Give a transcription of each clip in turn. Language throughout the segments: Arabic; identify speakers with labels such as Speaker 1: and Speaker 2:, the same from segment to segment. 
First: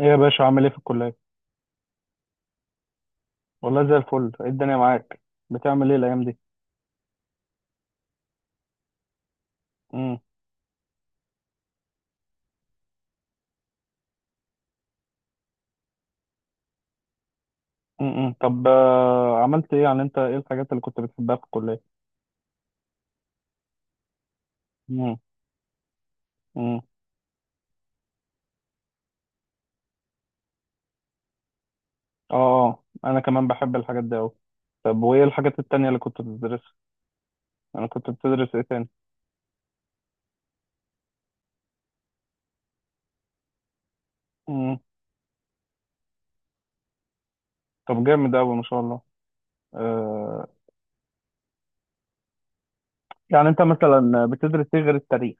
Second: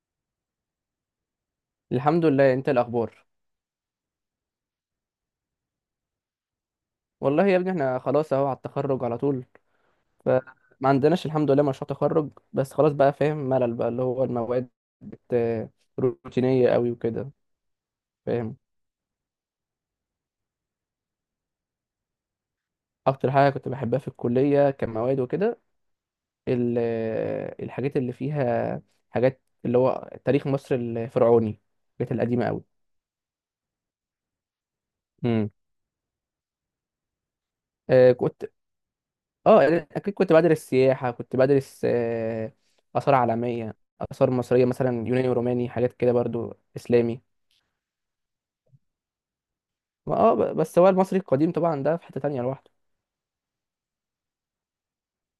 Speaker 1: ايه يا باشا عامل ايه في الكلية؟
Speaker 2: الحمد لله، انت إيه الاخبار؟
Speaker 1: والله زي الفل، ايه الدنيا معاك؟ بتعمل ايه الأيام دي؟
Speaker 2: والله يا ابني احنا خلاص اهو على التخرج على طول.
Speaker 1: امم
Speaker 2: فما عندناش الحمد لله مشروع تخرج، بس خلاص بقى فاهم، ملل بقى اللي هو المواد بت... روتينية قوي وكده.
Speaker 1: امم
Speaker 2: فاهم.
Speaker 1: طب آه، عملت ايه يعني، انت ايه الحاجات اللي كنت بتحبها في الكلية؟
Speaker 2: اكتر حاجة كنت بحبها في الكلية
Speaker 1: امم
Speaker 2: كمواد وكده، ال...
Speaker 1: امم
Speaker 2: الحاجات اللي فيها، حاجات اللي هو تاريخ مصر الفرعوني، الحاجات القديمة قوي.
Speaker 1: اه اه انا كمان بحب الحاجات دي اوي. طب وايه
Speaker 2: امم
Speaker 1: الحاجات التانية اللي كنت بتدرسها؟ انا كنت
Speaker 2: آه كنت
Speaker 1: بتدرس ايه تاني؟
Speaker 2: اه اكيد كنت بدرس سياحه، كنت بدرس اثار عالميه، اثار مصريه
Speaker 1: امم
Speaker 2: مثلا يوناني وروماني حاجات كده برضو اسلامي.
Speaker 1: طب جامد اوي ما شاء الله. آه
Speaker 2: بس هو المصري القديم طبعا، ده في حته تانية لوحده.
Speaker 1: يعني انت مثلا بتدرس ايه غير التاريخ؟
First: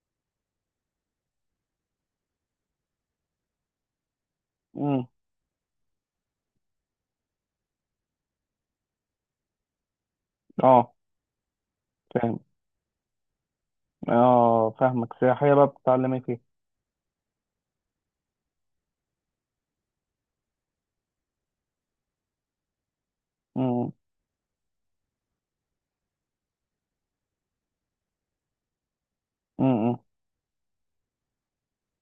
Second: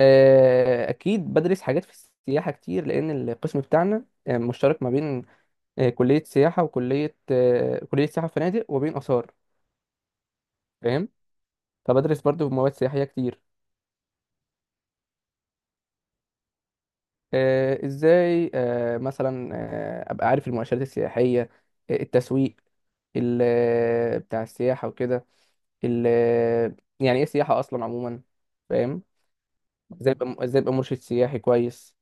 Speaker 2: اكيد بدرس حاجات في السياحه كتير، لان القسم بتاعنا مشترك ما
Speaker 1: امم
Speaker 2: بين كليه سياحه وكليه آه، كليه سياحه وفنادق، وبين اثار.
Speaker 1: اه
Speaker 2: فاهم. فبدرس
Speaker 1: فاهم.
Speaker 2: برضو مواد سياحيه كتير.
Speaker 1: اه فاهمك، سياحية بقى بتتعلم ايه فيها؟
Speaker 2: ازاي مثلا ابقى عارف المؤشرات السياحيه، التسويق
Speaker 1: امم
Speaker 2: بتاع السياحه وكده. يعني ايه سياحه اصلا عموما. فاهم.
Speaker 1: امم
Speaker 2: ازاي ابقى مرشد سياحي كويس.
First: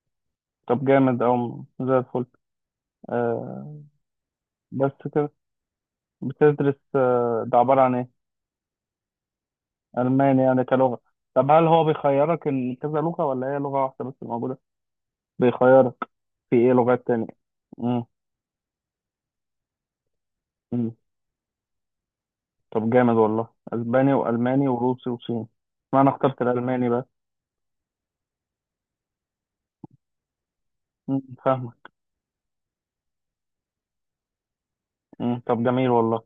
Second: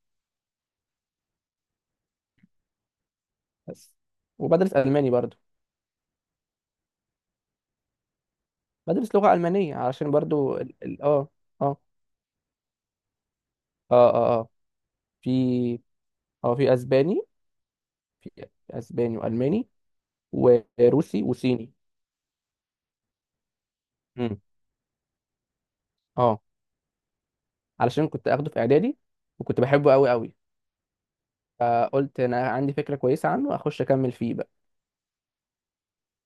Speaker 1: طب جامد اوي زي الفل. آه،
Speaker 2: بس. وبدرس
Speaker 1: بس
Speaker 2: الماني
Speaker 1: كده
Speaker 2: برضو.
Speaker 1: بتدرس آه، ده عبارة عن ايه؟
Speaker 2: بدرس لغه المانيه علشان
Speaker 1: ألماني
Speaker 2: برضو
Speaker 1: يعني كلغة. طب هل
Speaker 2: اه.
Speaker 1: هو بيخيرك إن كذا لغة ولا هي لغة واحدة
Speaker 2: اه
Speaker 1: بس اللي
Speaker 2: اه اه
Speaker 1: موجودة؟
Speaker 2: في
Speaker 1: بيخيرك.
Speaker 2: اه
Speaker 1: في ايه
Speaker 2: في
Speaker 1: لغات
Speaker 2: اسباني.
Speaker 1: تانية؟ مم.
Speaker 2: في اسباني والماني
Speaker 1: مم.
Speaker 2: وروسي وصيني.
Speaker 1: طب جامد والله، أسباني
Speaker 2: مم.
Speaker 1: وألماني وروسي وصيني. ما أنا
Speaker 2: اه،
Speaker 1: اخترت الألماني بقى.
Speaker 2: علشان كنت اخده في اعدادي، وكنت بحبه قوي قوي.
Speaker 1: مم. فاهمك.
Speaker 2: فقلت انا عندي فكره كويسه عنه، اخش اكمل فيه بقى.
Speaker 1: مم. طب جميل والله.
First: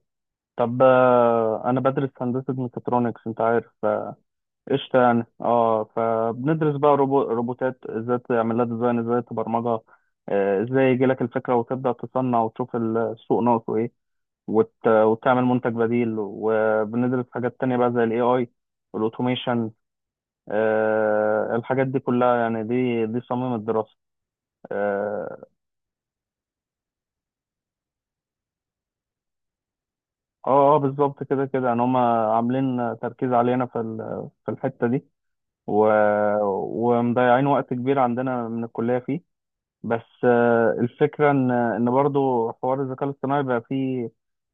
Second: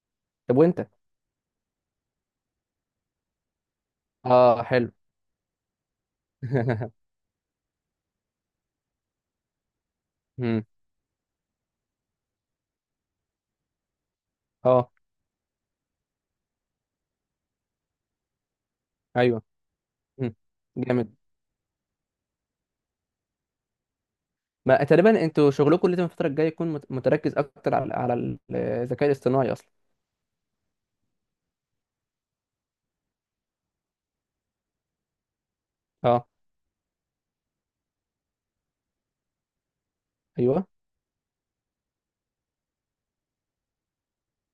Speaker 2: طب
Speaker 1: طب
Speaker 2: وانت؟
Speaker 1: آه، أنا بدرس هندسة ميكاترونكس، أنت عارف.
Speaker 2: اه حلو.
Speaker 1: قشطة يعني. اه، فبندرس بقى روبوتات، ازاي تعمل لها ديزاين، ازاي تبرمجها.
Speaker 2: مم.
Speaker 1: ازاي يجي لك الفكرة وتبدأ تصنع وتشوف السوق ناقصه ايه،
Speaker 2: اه،
Speaker 1: وتعمل منتج بديل. وبندرس حاجات تانية بقى زي الاي اي
Speaker 2: ايوه.
Speaker 1: والاوتوميشن.
Speaker 2: مم. جامد.
Speaker 1: آه، الحاجات دي كلها يعني دي صميم الدراسة.
Speaker 2: ما تقريبا
Speaker 1: اه
Speaker 2: انتوا شغلكم لازم الفتره الجايه يكون متركز اكتر على الذكاء الاصطناعي اصلا.
Speaker 1: اه، بالظبط كده كده، يعني هما عاملين تركيز علينا في الحتة دي، و...
Speaker 2: اه.
Speaker 1: ومضيعين وقت كبير عندنا من الكلية فيه. بس
Speaker 2: ايوه.
Speaker 1: آه، الفكرة إن برضه حوار الذكاء الاصطناعي بقى فيه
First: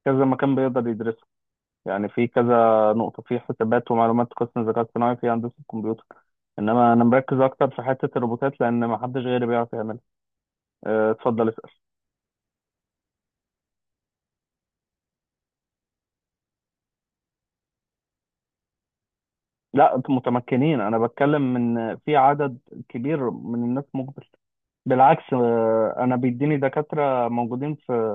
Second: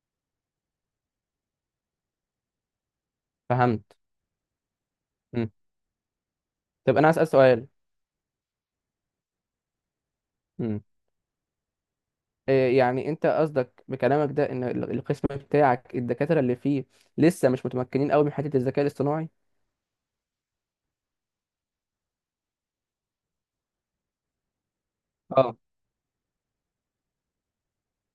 Speaker 1: كذا مكان بيقدر يدرسه. يعني في كذا نقطة في حسابات
Speaker 2: فهمت.
Speaker 1: ومعلومات، قسم الذكاء الاصطناعي في
Speaker 2: مم.
Speaker 1: هندسة الكمبيوتر. إنما
Speaker 2: طب
Speaker 1: أنا
Speaker 2: انا هسال
Speaker 1: مركز
Speaker 2: سؤال.
Speaker 1: أكتر في حتة الروبوتات لأن محدش غيري بيعرف يعملها.
Speaker 2: مم.
Speaker 1: اتفضل اسأل.
Speaker 2: إيه يعني انت قصدك بكلامك ده، ان القسم بتاعك، الدكاتره اللي فيه لسه مش متمكنين قوي من حته الذكاء الاصطناعي؟
Speaker 1: لا، أنتوا متمكنين، أنا بتكلم من في عدد كبير من الناس مقبل. بالعكس،
Speaker 2: اه.
Speaker 1: أنا بيديني دكاترة موجودين في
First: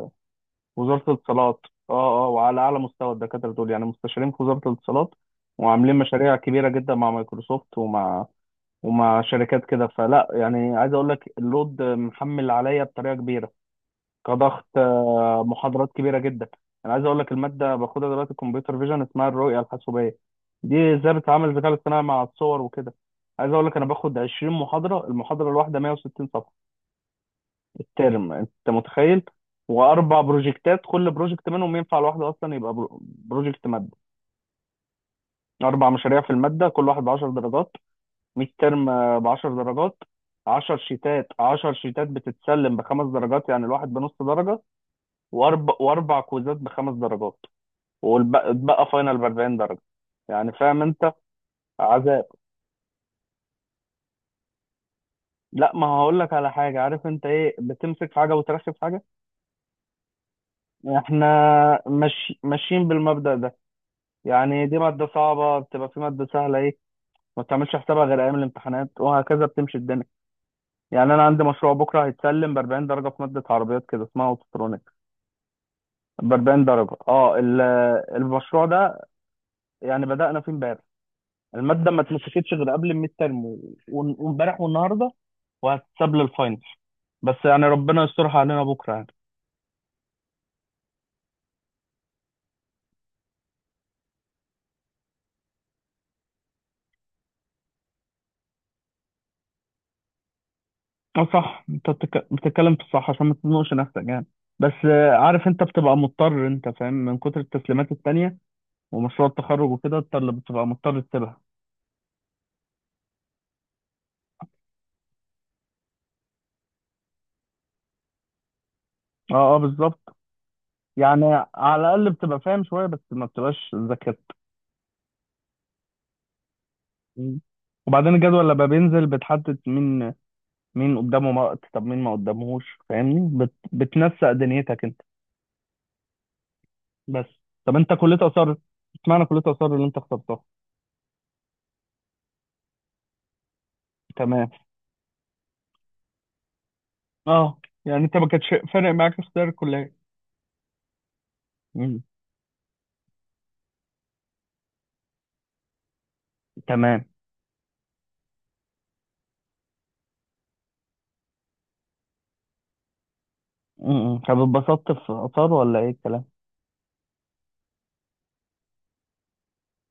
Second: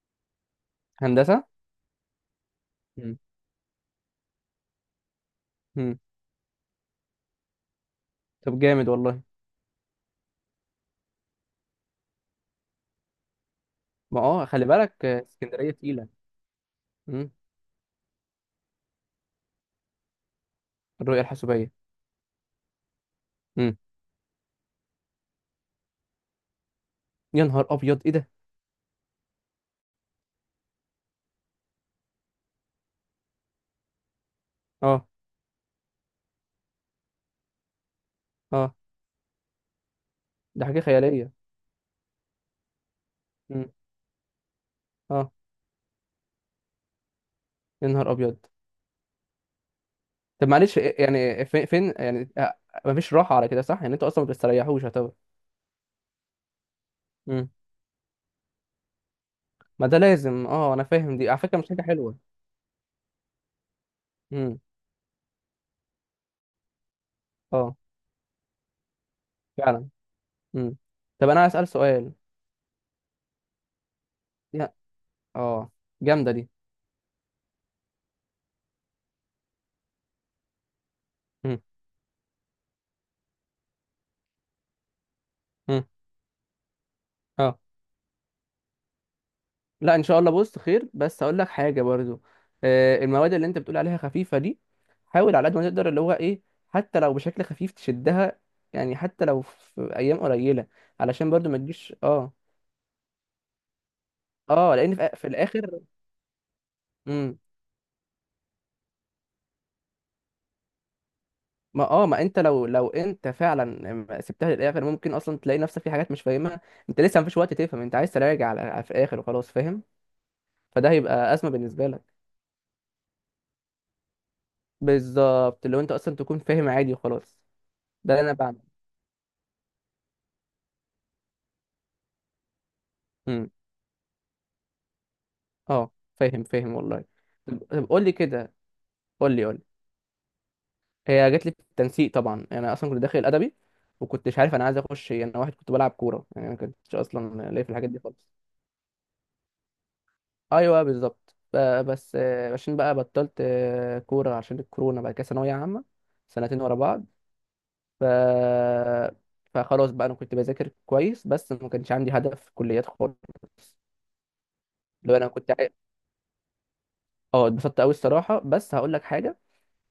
Speaker 1: وزارة
Speaker 2: هندسه.
Speaker 1: الاتصالات، اه اه، وعلى اعلى مستوى.
Speaker 2: مم.
Speaker 1: الدكاترة دول يعني مستشارين في وزارة الاتصالات وعاملين
Speaker 2: مم.
Speaker 1: مشاريع كبيرة جدا مع مايكروسوفت ومع
Speaker 2: طب جامد
Speaker 1: ومع
Speaker 2: والله.
Speaker 1: شركات كده. فلا يعني، عايز اقول لك اللود محمل عليا بطريقة كبيرة
Speaker 2: ما خلي
Speaker 1: كضغط،
Speaker 2: بالك، اسكندريه
Speaker 1: محاضرات
Speaker 2: تقيله.
Speaker 1: كبيرة جدا. انا عايز اقول
Speaker 2: مم.
Speaker 1: لك المادة باخدها دلوقتي كمبيوتر فيجن، اسمها الرؤية الحاسوبية، دي ازاي
Speaker 2: الرؤية
Speaker 1: بتتعامل الذكاء
Speaker 2: الحاسوبية.
Speaker 1: الاصطناعي مع الصور وكده. عايز اقول
Speaker 2: مم.
Speaker 1: لك انا باخد 20 محاضرة، المحاضرة الواحدة 160 صفحة
Speaker 2: يا نهار أبيض إيه ده؟
Speaker 1: ترم، انت متخيل؟ واربع بروجكتات، كل بروجكت منهم ينفع لوحده اصلا، يبقى بروجكت ماده.
Speaker 2: أه.
Speaker 1: اربع مشاريع في الماده، كل واحد ب 10 درجات، 100
Speaker 2: أه.
Speaker 1: ترم، ب 10 درجات.
Speaker 2: ده
Speaker 1: 10
Speaker 2: حاجة
Speaker 1: شيتات،
Speaker 2: خيالية.
Speaker 1: 10 شيتات بتتسلم بخمس درجات يعني
Speaker 2: مم.
Speaker 1: الواحد بنص درجه.
Speaker 2: أه.
Speaker 1: واربع كويزات بخمس درجات.
Speaker 2: يا نهار أبيض.
Speaker 1: واتبقى فاينل ب 40 درجه.
Speaker 2: طب
Speaker 1: يعني
Speaker 2: معلش،
Speaker 1: فاهم انت،
Speaker 2: يعني فين
Speaker 1: عذاب.
Speaker 2: يعني مفيش راحة على كده صح؟ يعني أنتوا أصلا ما بتستريحوش يعتبر.
Speaker 1: لا ما هقول لك على حاجه، عارف انت
Speaker 2: مم.
Speaker 1: ايه، بتمسك في حاجه وترخي في حاجه.
Speaker 2: ما ده لازم، أه، أنا فاهم،
Speaker 1: احنا
Speaker 2: دي على فكرة مش حاجة حلوة.
Speaker 1: ماشي، ماشيين بالمبدأ ده.
Speaker 2: مم.
Speaker 1: يعني دي مادة صعبة، بتبقى في مادة سهلة ايه ما بتعملش
Speaker 2: أه،
Speaker 1: حسابها غير أيام الامتحانات، وهكذا بتمشي
Speaker 2: فعلا.
Speaker 1: الدنيا.
Speaker 2: مم.
Speaker 1: يعني أنا
Speaker 2: طب أنا
Speaker 1: عندي
Speaker 2: عايز أسأل
Speaker 1: مشروع بكرة
Speaker 2: سؤال.
Speaker 1: هيتسلم ب 40 درجة في مادة عربيات كده اسمها
Speaker 2: يا-
Speaker 1: أوتوترونيك،
Speaker 2: أه، جامدة
Speaker 1: ب
Speaker 2: دي.
Speaker 1: 40 درجة. اه المشروع ده يعني بدأنا فيه امبارح،
Speaker 2: مم.
Speaker 1: المادة ما اتمسكتش غير قبل الميد ترم وامبارح والنهاردة،
Speaker 2: مم.
Speaker 1: وهتتساب للفاينل. بس
Speaker 2: أه.
Speaker 1: يعني ربنا يسترها علينا بكرة يعني.
Speaker 2: لا، ان شاء الله بص خير، بس اقول لك حاجه برضو، المواد اللي انت بتقول عليها خفيفه دي، حاول على قد ما تقدر اللي هو ايه، حتى لو بشكل خفيف تشدها، يعني حتى لو في ايام قليله،
Speaker 1: اه
Speaker 2: علشان برضو ما
Speaker 1: صح، انت
Speaker 2: تجيش
Speaker 1: بتتكلم في الصح عشان ما تزنقش نفسك يعني. بس
Speaker 2: اه، لان في,
Speaker 1: آه،
Speaker 2: في
Speaker 1: عارف انت
Speaker 2: الاخر.
Speaker 1: بتبقى مضطر، انت فاهم، من كتر
Speaker 2: امم.
Speaker 1: التسليمات التانية ومشروع التخرج وكده انت اللي بتبقى مضطر تسيبها.
Speaker 2: ما انت لو انت فعلا ما سبتها للاخر، ممكن اصلا تلاقي نفسك في حاجات مش فاهمها، انت لسه مفيش وقت تفهم، انت عايز تراجع على في الاخر وخلاص
Speaker 1: اه اه
Speaker 2: فاهم.
Speaker 1: بالظبط.
Speaker 2: فده
Speaker 1: يعني
Speaker 2: هيبقى ازمه
Speaker 1: على
Speaker 2: بالنسبه لك.
Speaker 1: الاقل بتبقى فاهم شويه بس ما بتبقاش ذاكرت.
Speaker 2: بالظبط. لو انت اصلا تكون فاهم عادي وخلاص.
Speaker 1: مم.
Speaker 2: ده
Speaker 1: وبعدين
Speaker 2: اللي انا
Speaker 1: الجدول
Speaker 2: بعمله.
Speaker 1: لما بينزل بتحدد مين قدامه وقت، طب مين ما قدامهوش، فاهمني؟
Speaker 2: إمم.
Speaker 1: بتنسق دنيتك انت
Speaker 2: اه، فاهم فاهم والله.
Speaker 1: بس.
Speaker 2: طب
Speaker 1: طب
Speaker 2: طب،
Speaker 1: انت
Speaker 2: قول لي
Speaker 1: كليه
Speaker 2: كده.
Speaker 1: اثار، اشمعنى
Speaker 2: قول
Speaker 1: كليه
Speaker 2: لي قول لي.
Speaker 1: اثار اللي انت اخترتها؟
Speaker 2: هي جات لي في التنسيق طبعا، يعني انا اصلا كنت داخل ادبي، وكنتش
Speaker 1: تمام.
Speaker 2: عارف انا عايز اخش ايه. انا واحد كنت بلعب كوره، يعني انا ما كنتش اصلا
Speaker 1: اه
Speaker 2: ليا في الحاجات دي
Speaker 1: يعني انت
Speaker 2: خالص.
Speaker 1: ما كانش فارق معاك اختيار الكليه.
Speaker 2: ايوه بالظبط.
Speaker 1: مم.
Speaker 2: بس عشان بقى بطلت كوره عشان الكورونا، بعد كده ثانويه عامه، سنتين ورا
Speaker 1: تمام.
Speaker 2: بعض. ف فخلاص بقى انا كنت بذاكر كويس، بس ما كانش عندي هدف في الكليات خالص.
Speaker 1: مم. طب اتبسطت في
Speaker 2: لو انا كنت
Speaker 1: اثار
Speaker 2: عاي-
Speaker 1: ولا ايه الكلام؟
Speaker 2: اه، اتبسطت قوي الصراحه، بس هقول لك حاجه.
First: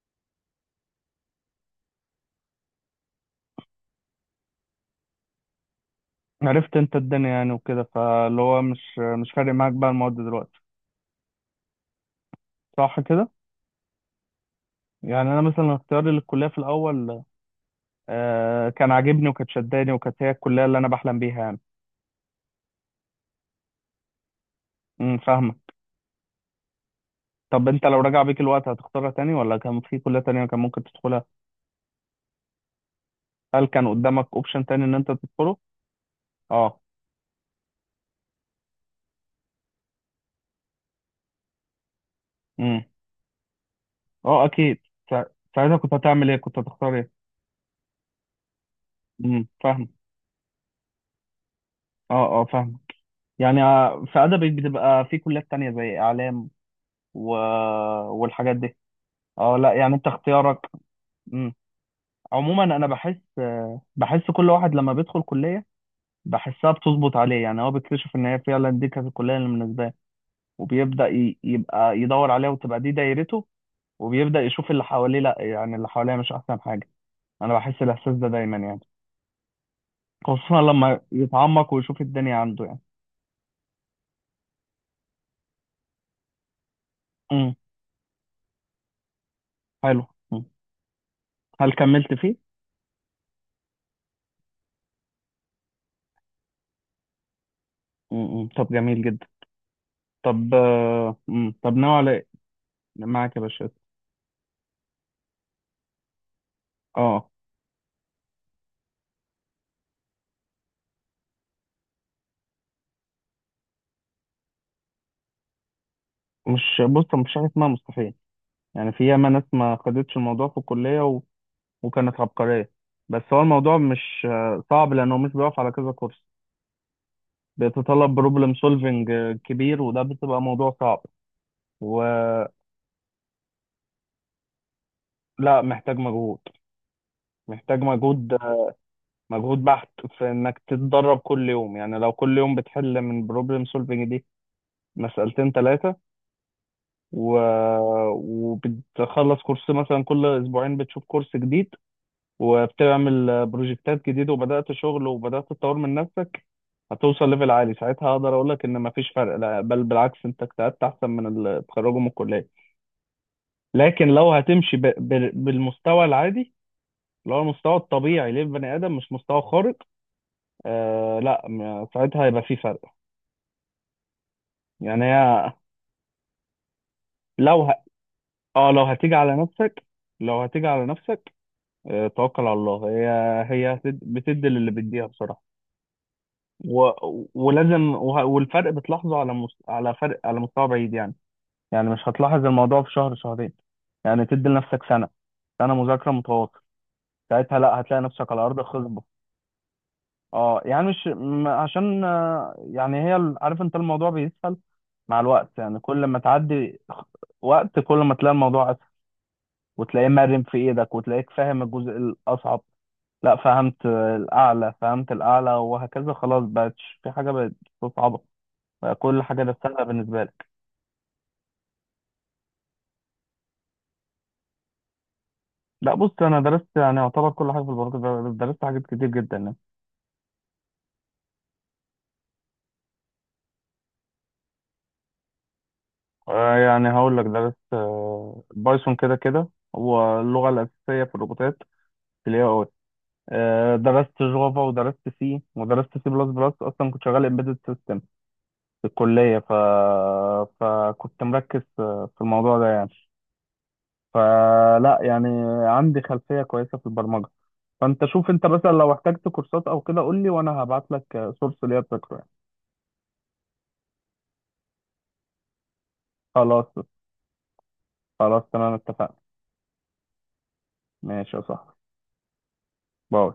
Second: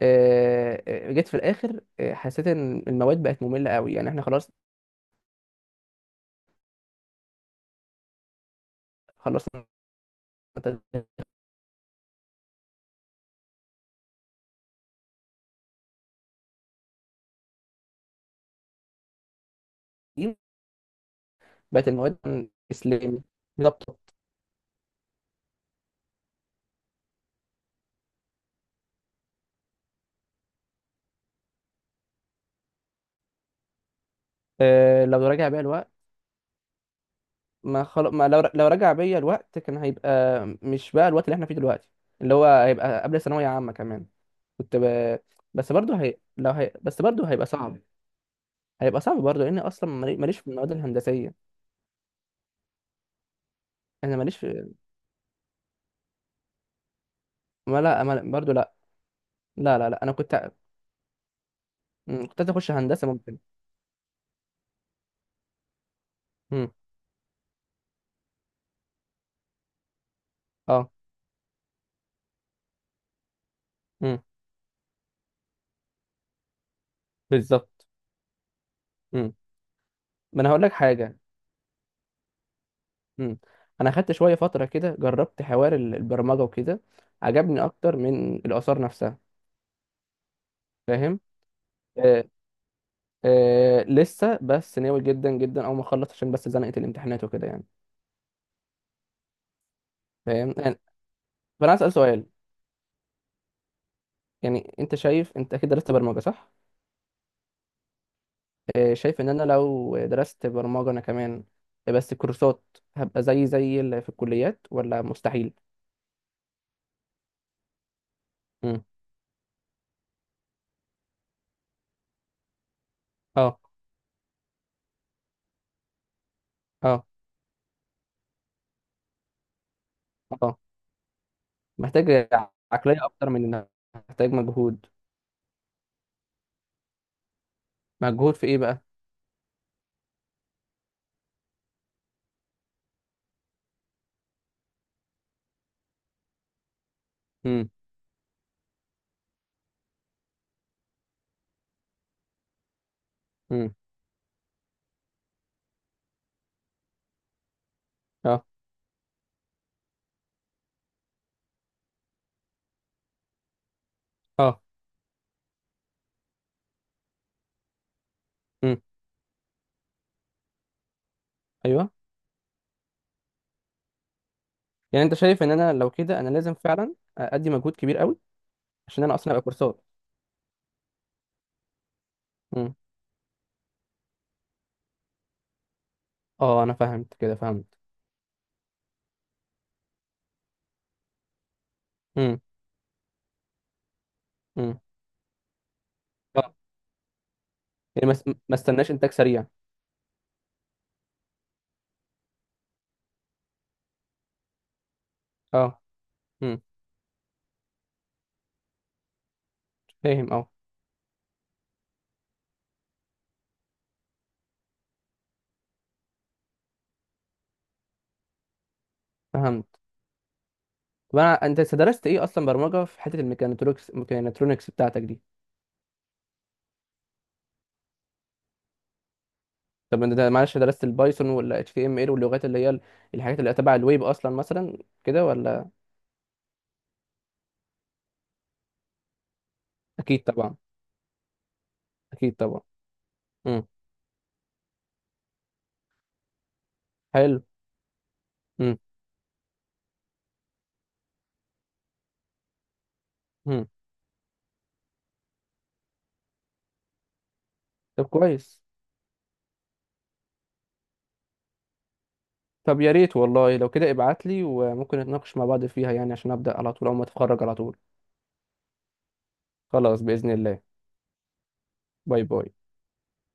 Speaker 2: جيت في الاخر حسيت ان المواد بقت ممله قوي، يعني احنا خلاص،
Speaker 1: عرفت انت الدنيا يعني وكده، فاللي هو مش فارق
Speaker 2: خلصنا.
Speaker 1: معاك بقى المواد دلوقتي
Speaker 2: تدريب.
Speaker 1: صح كده. يعني انا مثلا اختياري للكليه في الاول آه كان عاجبني، وكانت شداني، وكانت هي الكليه اللي انا بحلم بيها يعني.
Speaker 2: بقت المواد. اسلامي. بالظبط.
Speaker 1: فاهمه. طب انت لو رجع بيك الوقت هتختارها تاني، ولا كان في كليه تانية كان ممكن تدخلها؟ هل كان قدامك اوبشن تاني ان انت
Speaker 2: لو رجع
Speaker 1: تدخله؟
Speaker 2: بيا الوقت.
Speaker 1: اه.
Speaker 2: ما خل... ما لو لو رجع بيا الوقت كان هيبقى، مش بقى الوقت اللي احنا فيه دلوقتي، اللي هو
Speaker 1: امم
Speaker 2: هيبقى قبل ثانويه عامه كمان.
Speaker 1: اه
Speaker 2: كنت
Speaker 1: اكيد.
Speaker 2: ب...
Speaker 1: سا-
Speaker 2: بس
Speaker 1: ساعتها كنت
Speaker 2: برضه هي...
Speaker 1: هتعمل ايه؟
Speaker 2: لو
Speaker 1: كنت
Speaker 2: هي...
Speaker 1: هتختار
Speaker 2: بس
Speaker 1: ايه؟
Speaker 2: برضه هيبقى صعب. هيبقى صعب برضه، لان
Speaker 1: فاهم.
Speaker 2: اصلا ماليش في المواد الهندسيه.
Speaker 1: اه اه فاهم. يعني
Speaker 2: انا
Speaker 1: في
Speaker 2: ماليش
Speaker 1: ادبي
Speaker 2: في
Speaker 1: بتبقى في كليات تانية زي اعلام و...
Speaker 2: ما لا ما... برضه
Speaker 1: والحاجات
Speaker 2: لا.
Speaker 1: دي. اه لا،
Speaker 2: لا، لا،
Speaker 1: يعني
Speaker 2: لا،
Speaker 1: انت
Speaker 2: انا كنت.
Speaker 1: اختيارك. مم.
Speaker 2: مم، كنت عايز
Speaker 1: عموما
Speaker 2: اخش
Speaker 1: انا
Speaker 2: هندسه
Speaker 1: بحس،
Speaker 2: ممكن.
Speaker 1: بحس كل واحد لما بيدخل كليه بحسها
Speaker 2: مم.
Speaker 1: بتظبط عليه، يعني هو بيكتشف ان هي فعلا دي كانت الكليه اللي مناسباه له.
Speaker 2: اه،
Speaker 1: وبيبدا يبقى يدور عليها، وتبقى دي دايرته. وبيبدا يشوف اللي حواليه، لا يعني اللي حواليه مش احسن حاجه. انا بحس
Speaker 2: بالظبط.
Speaker 1: الاحساس ده دايما يعني،
Speaker 2: مم. ما انا
Speaker 1: خصوصا
Speaker 2: هقول لك
Speaker 1: لما
Speaker 2: حاجه.
Speaker 1: يتعمق ويشوف الدنيا عنده يعني.
Speaker 2: مم. انا خدت شويه فتره كده، جربت حوار البرمجه وكده،
Speaker 1: امم
Speaker 2: عجبني اكتر من الاثار نفسها.
Speaker 1: حلو. مم.
Speaker 2: فاهم.
Speaker 1: هل كملت
Speaker 2: آه
Speaker 1: فيه؟
Speaker 2: لسه، بس ناوي جدا جدا، اول ما اخلص، عشان بس زنقه الامتحانات وكده يعني.
Speaker 1: طب جميل جدا. طب
Speaker 2: فاهم يعني.
Speaker 1: آه، مم.
Speaker 2: فانا
Speaker 1: طب
Speaker 2: عايز اسال
Speaker 1: ناوي على ايه؟
Speaker 2: سؤال.
Speaker 1: معاك يا باشا.
Speaker 2: يعني انت شايف، انت اكيد درست برمجه صح؟
Speaker 1: اه
Speaker 2: شايف ان انا لو درست برمجه، انا كمان، بس كورسات، هبقى زي اللي في الكليات ولا مستحيل؟
Speaker 1: مش، بص، مش حاجه اسمها مستحيل.
Speaker 2: مم.
Speaker 1: يعني في ياما ناس ما خدتش الموضوع في الكلية وكانت عبقرية. بس هو
Speaker 2: اه.
Speaker 1: الموضوع مش صعب لأنه مش بيقف على كذا كورس،
Speaker 2: اه.
Speaker 1: بيتطلب بروبلم سولفنج كبير، وده بتبقى
Speaker 2: اه.
Speaker 1: موضوع صعب.
Speaker 2: محتاج
Speaker 1: ولا،
Speaker 2: عقلية أكتر من إنها محتاج مجهود.
Speaker 1: محتاج مجهود، محتاج مجهود،
Speaker 2: مجهود في إيه بقى؟
Speaker 1: مجهود بحت، في إنك تتدرب كل يوم. يعني لو كل يوم بتحل من بروبلم سولفنج دي مسألتين ثلاثة، و...
Speaker 2: امم.
Speaker 1: وبتخلص كورس مثلا كل أسبوعين، بتشوف كورس جديد وبتعمل
Speaker 2: امم.
Speaker 1: بروجكتات جديدة، وبدأت شغل وبدأت تطور من نفسك، هتوصل ليفل عالي. ساعتها هقدر
Speaker 2: أه.
Speaker 1: اقول لك ان مفيش فرق، لا بل بالعكس انت اجتهدت احسن من اللي اتخرجوا من الكليه. لكن لو
Speaker 2: أه.
Speaker 1: هتمشي بالمستوى العادي، اللي هو المستوى الطبيعي للبني
Speaker 2: امم.
Speaker 1: ادم مش مستوى خارق، آه لا م-
Speaker 2: أيوه.
Speaker 1: ساعتها هيبقى في فرق. يعني
Speaker 2: يعني أنت شايف
Speaker 1: هي
Speaker 2: إن أنا لو كده، أنا لازم فعلا أدي
Speaker 1: لو
Speaker 2: مجهود
Speaker 1: ه...
Speaker 2: كبير قوي؟
Speaker 1: اه لو
Speaker 2: عشان
Speaker 1: هتيجي
Speaker 2: أنا أصلا
Speaker 1: على
Speaker 2: أبقى
Speaker 1: نفسك،
Speaker 2: كورسات.
Speaker 1: لو هتيجي على نفسك، آه توكل على
Speaker 2: امم.
Speaker 1: الله. هي بتدي للي بيديها بصراحه.
Speaker 2: أه، أنا
Speaker 1: و...
Speaker 2: فهمت كده، فهمت.
Speaker 1: ولازم، والفرق بتلاحظه على فرق على مستوى بعيد يعني. يعني مش
Speaker 2: امم.
Speaker 1: هتلاحظ الموضوع في شهر شهرين. يعني تدي لنفسك
Speaker 2: امم.
Speaker 1: سنة، سنة مذاكرة
Speaker 2: أه.
Speaker 1: متواصل، ساعتها لا هتلاقي
Speaker 2: يعني
Speaker 1: نفسك على
Speaker 2: ما
Speaker 1: أرض
Speaker 2: استناش
Speaker 1: خصبة.
Speaker 2: إنتاج سريع.
Speaker 1: اه، يعني مش م... عشان يعني عارف انت، الموضوع بيسهل مع الوقت. يعني
Speaker 2: أه.
Speaker 1: كل ما
Speaker 2: امم،
Speaker 1: تعدي وقت، كل ما تلاقي الموضوع أسهل، وتلاقيه
Speaker 2: فاهم.
Speaker 1: مرن
Speaker 2: أه،
Speaker 1: في ايدك، وتلاقيك فاهم الجزء الأصعب. لا، فهمت الأعلى، فهمت الأعلى وهكذا. خلاص، بقتش في حاجة بقت صعبة، بقى كل حاجة
Speaker 2: فهمت.
Speaker 1: درستها بالنسبة لك.
Speaker 2: طب، أنت درست إيه أصلا برمجة في حتة الميكانترونكس بتاعتك دي؟
Speaker 1: لا بص، أنا درست يعني يعتبر كل حاجة في البرمجة، درست حاجات كتير جدا يعني.
Speaker 2: طب انت معلش، درست البايثون ولا HTML واللغات اللي هي الحاجات اللي تبع الويب اصلا مثلا، كده ولا؟
Speaker 1: يعني هقول لك درست بايثون كده كده، هو
Speaker 2: اكيد
Speaker 1: اللغة
Speaker 2: طبعا.
Speaker 1: الأساسية في الروبوتات في
Speaker 2: اكيد
Speaker 1: الاي
Speaker 2: طبعا.
Speaker 1: اي.
Speaker 2: امم.
Speaker 1: درست جافا ودرست سي ودرست سي بلس بلس، أصلا كنت شغال
Speaker 2: حلو.
Speaker 1: امبيدد سيستم
Speaker 2: امم.
Speaker 1: في الكلية، فكنت مركز في الموضوع ده يعني.
Speaker 2: امم.
Speaker 1: فلا يعني، عندي خلفية كويسة في البرمجة. فأنت
Speaker 2: طب
Speaker 1: شوف، أنت
Speaker 2: كويس.
Speaker 1: مثلا لو احتجت كورسات أو كده قول لي، وأنا هبعت لك سورس ليا تذاكره يعني.
Speaker 2: طب يا ريت والله، لو كده ابعت لي وممكن نتناقش مع بعض فيها يعني، عشان ابدا
Speaker 1: خلاص.
Speaker 2: على طول او ما اتخرج على طول.
Speaker 1: خلاص تمام اتفقنا.
Speaker 2: خلاص، باذن الله.
Speaker 1: ماشي يا صاحبي.
Speaker 2: باي باي.
Speaker 1: باي.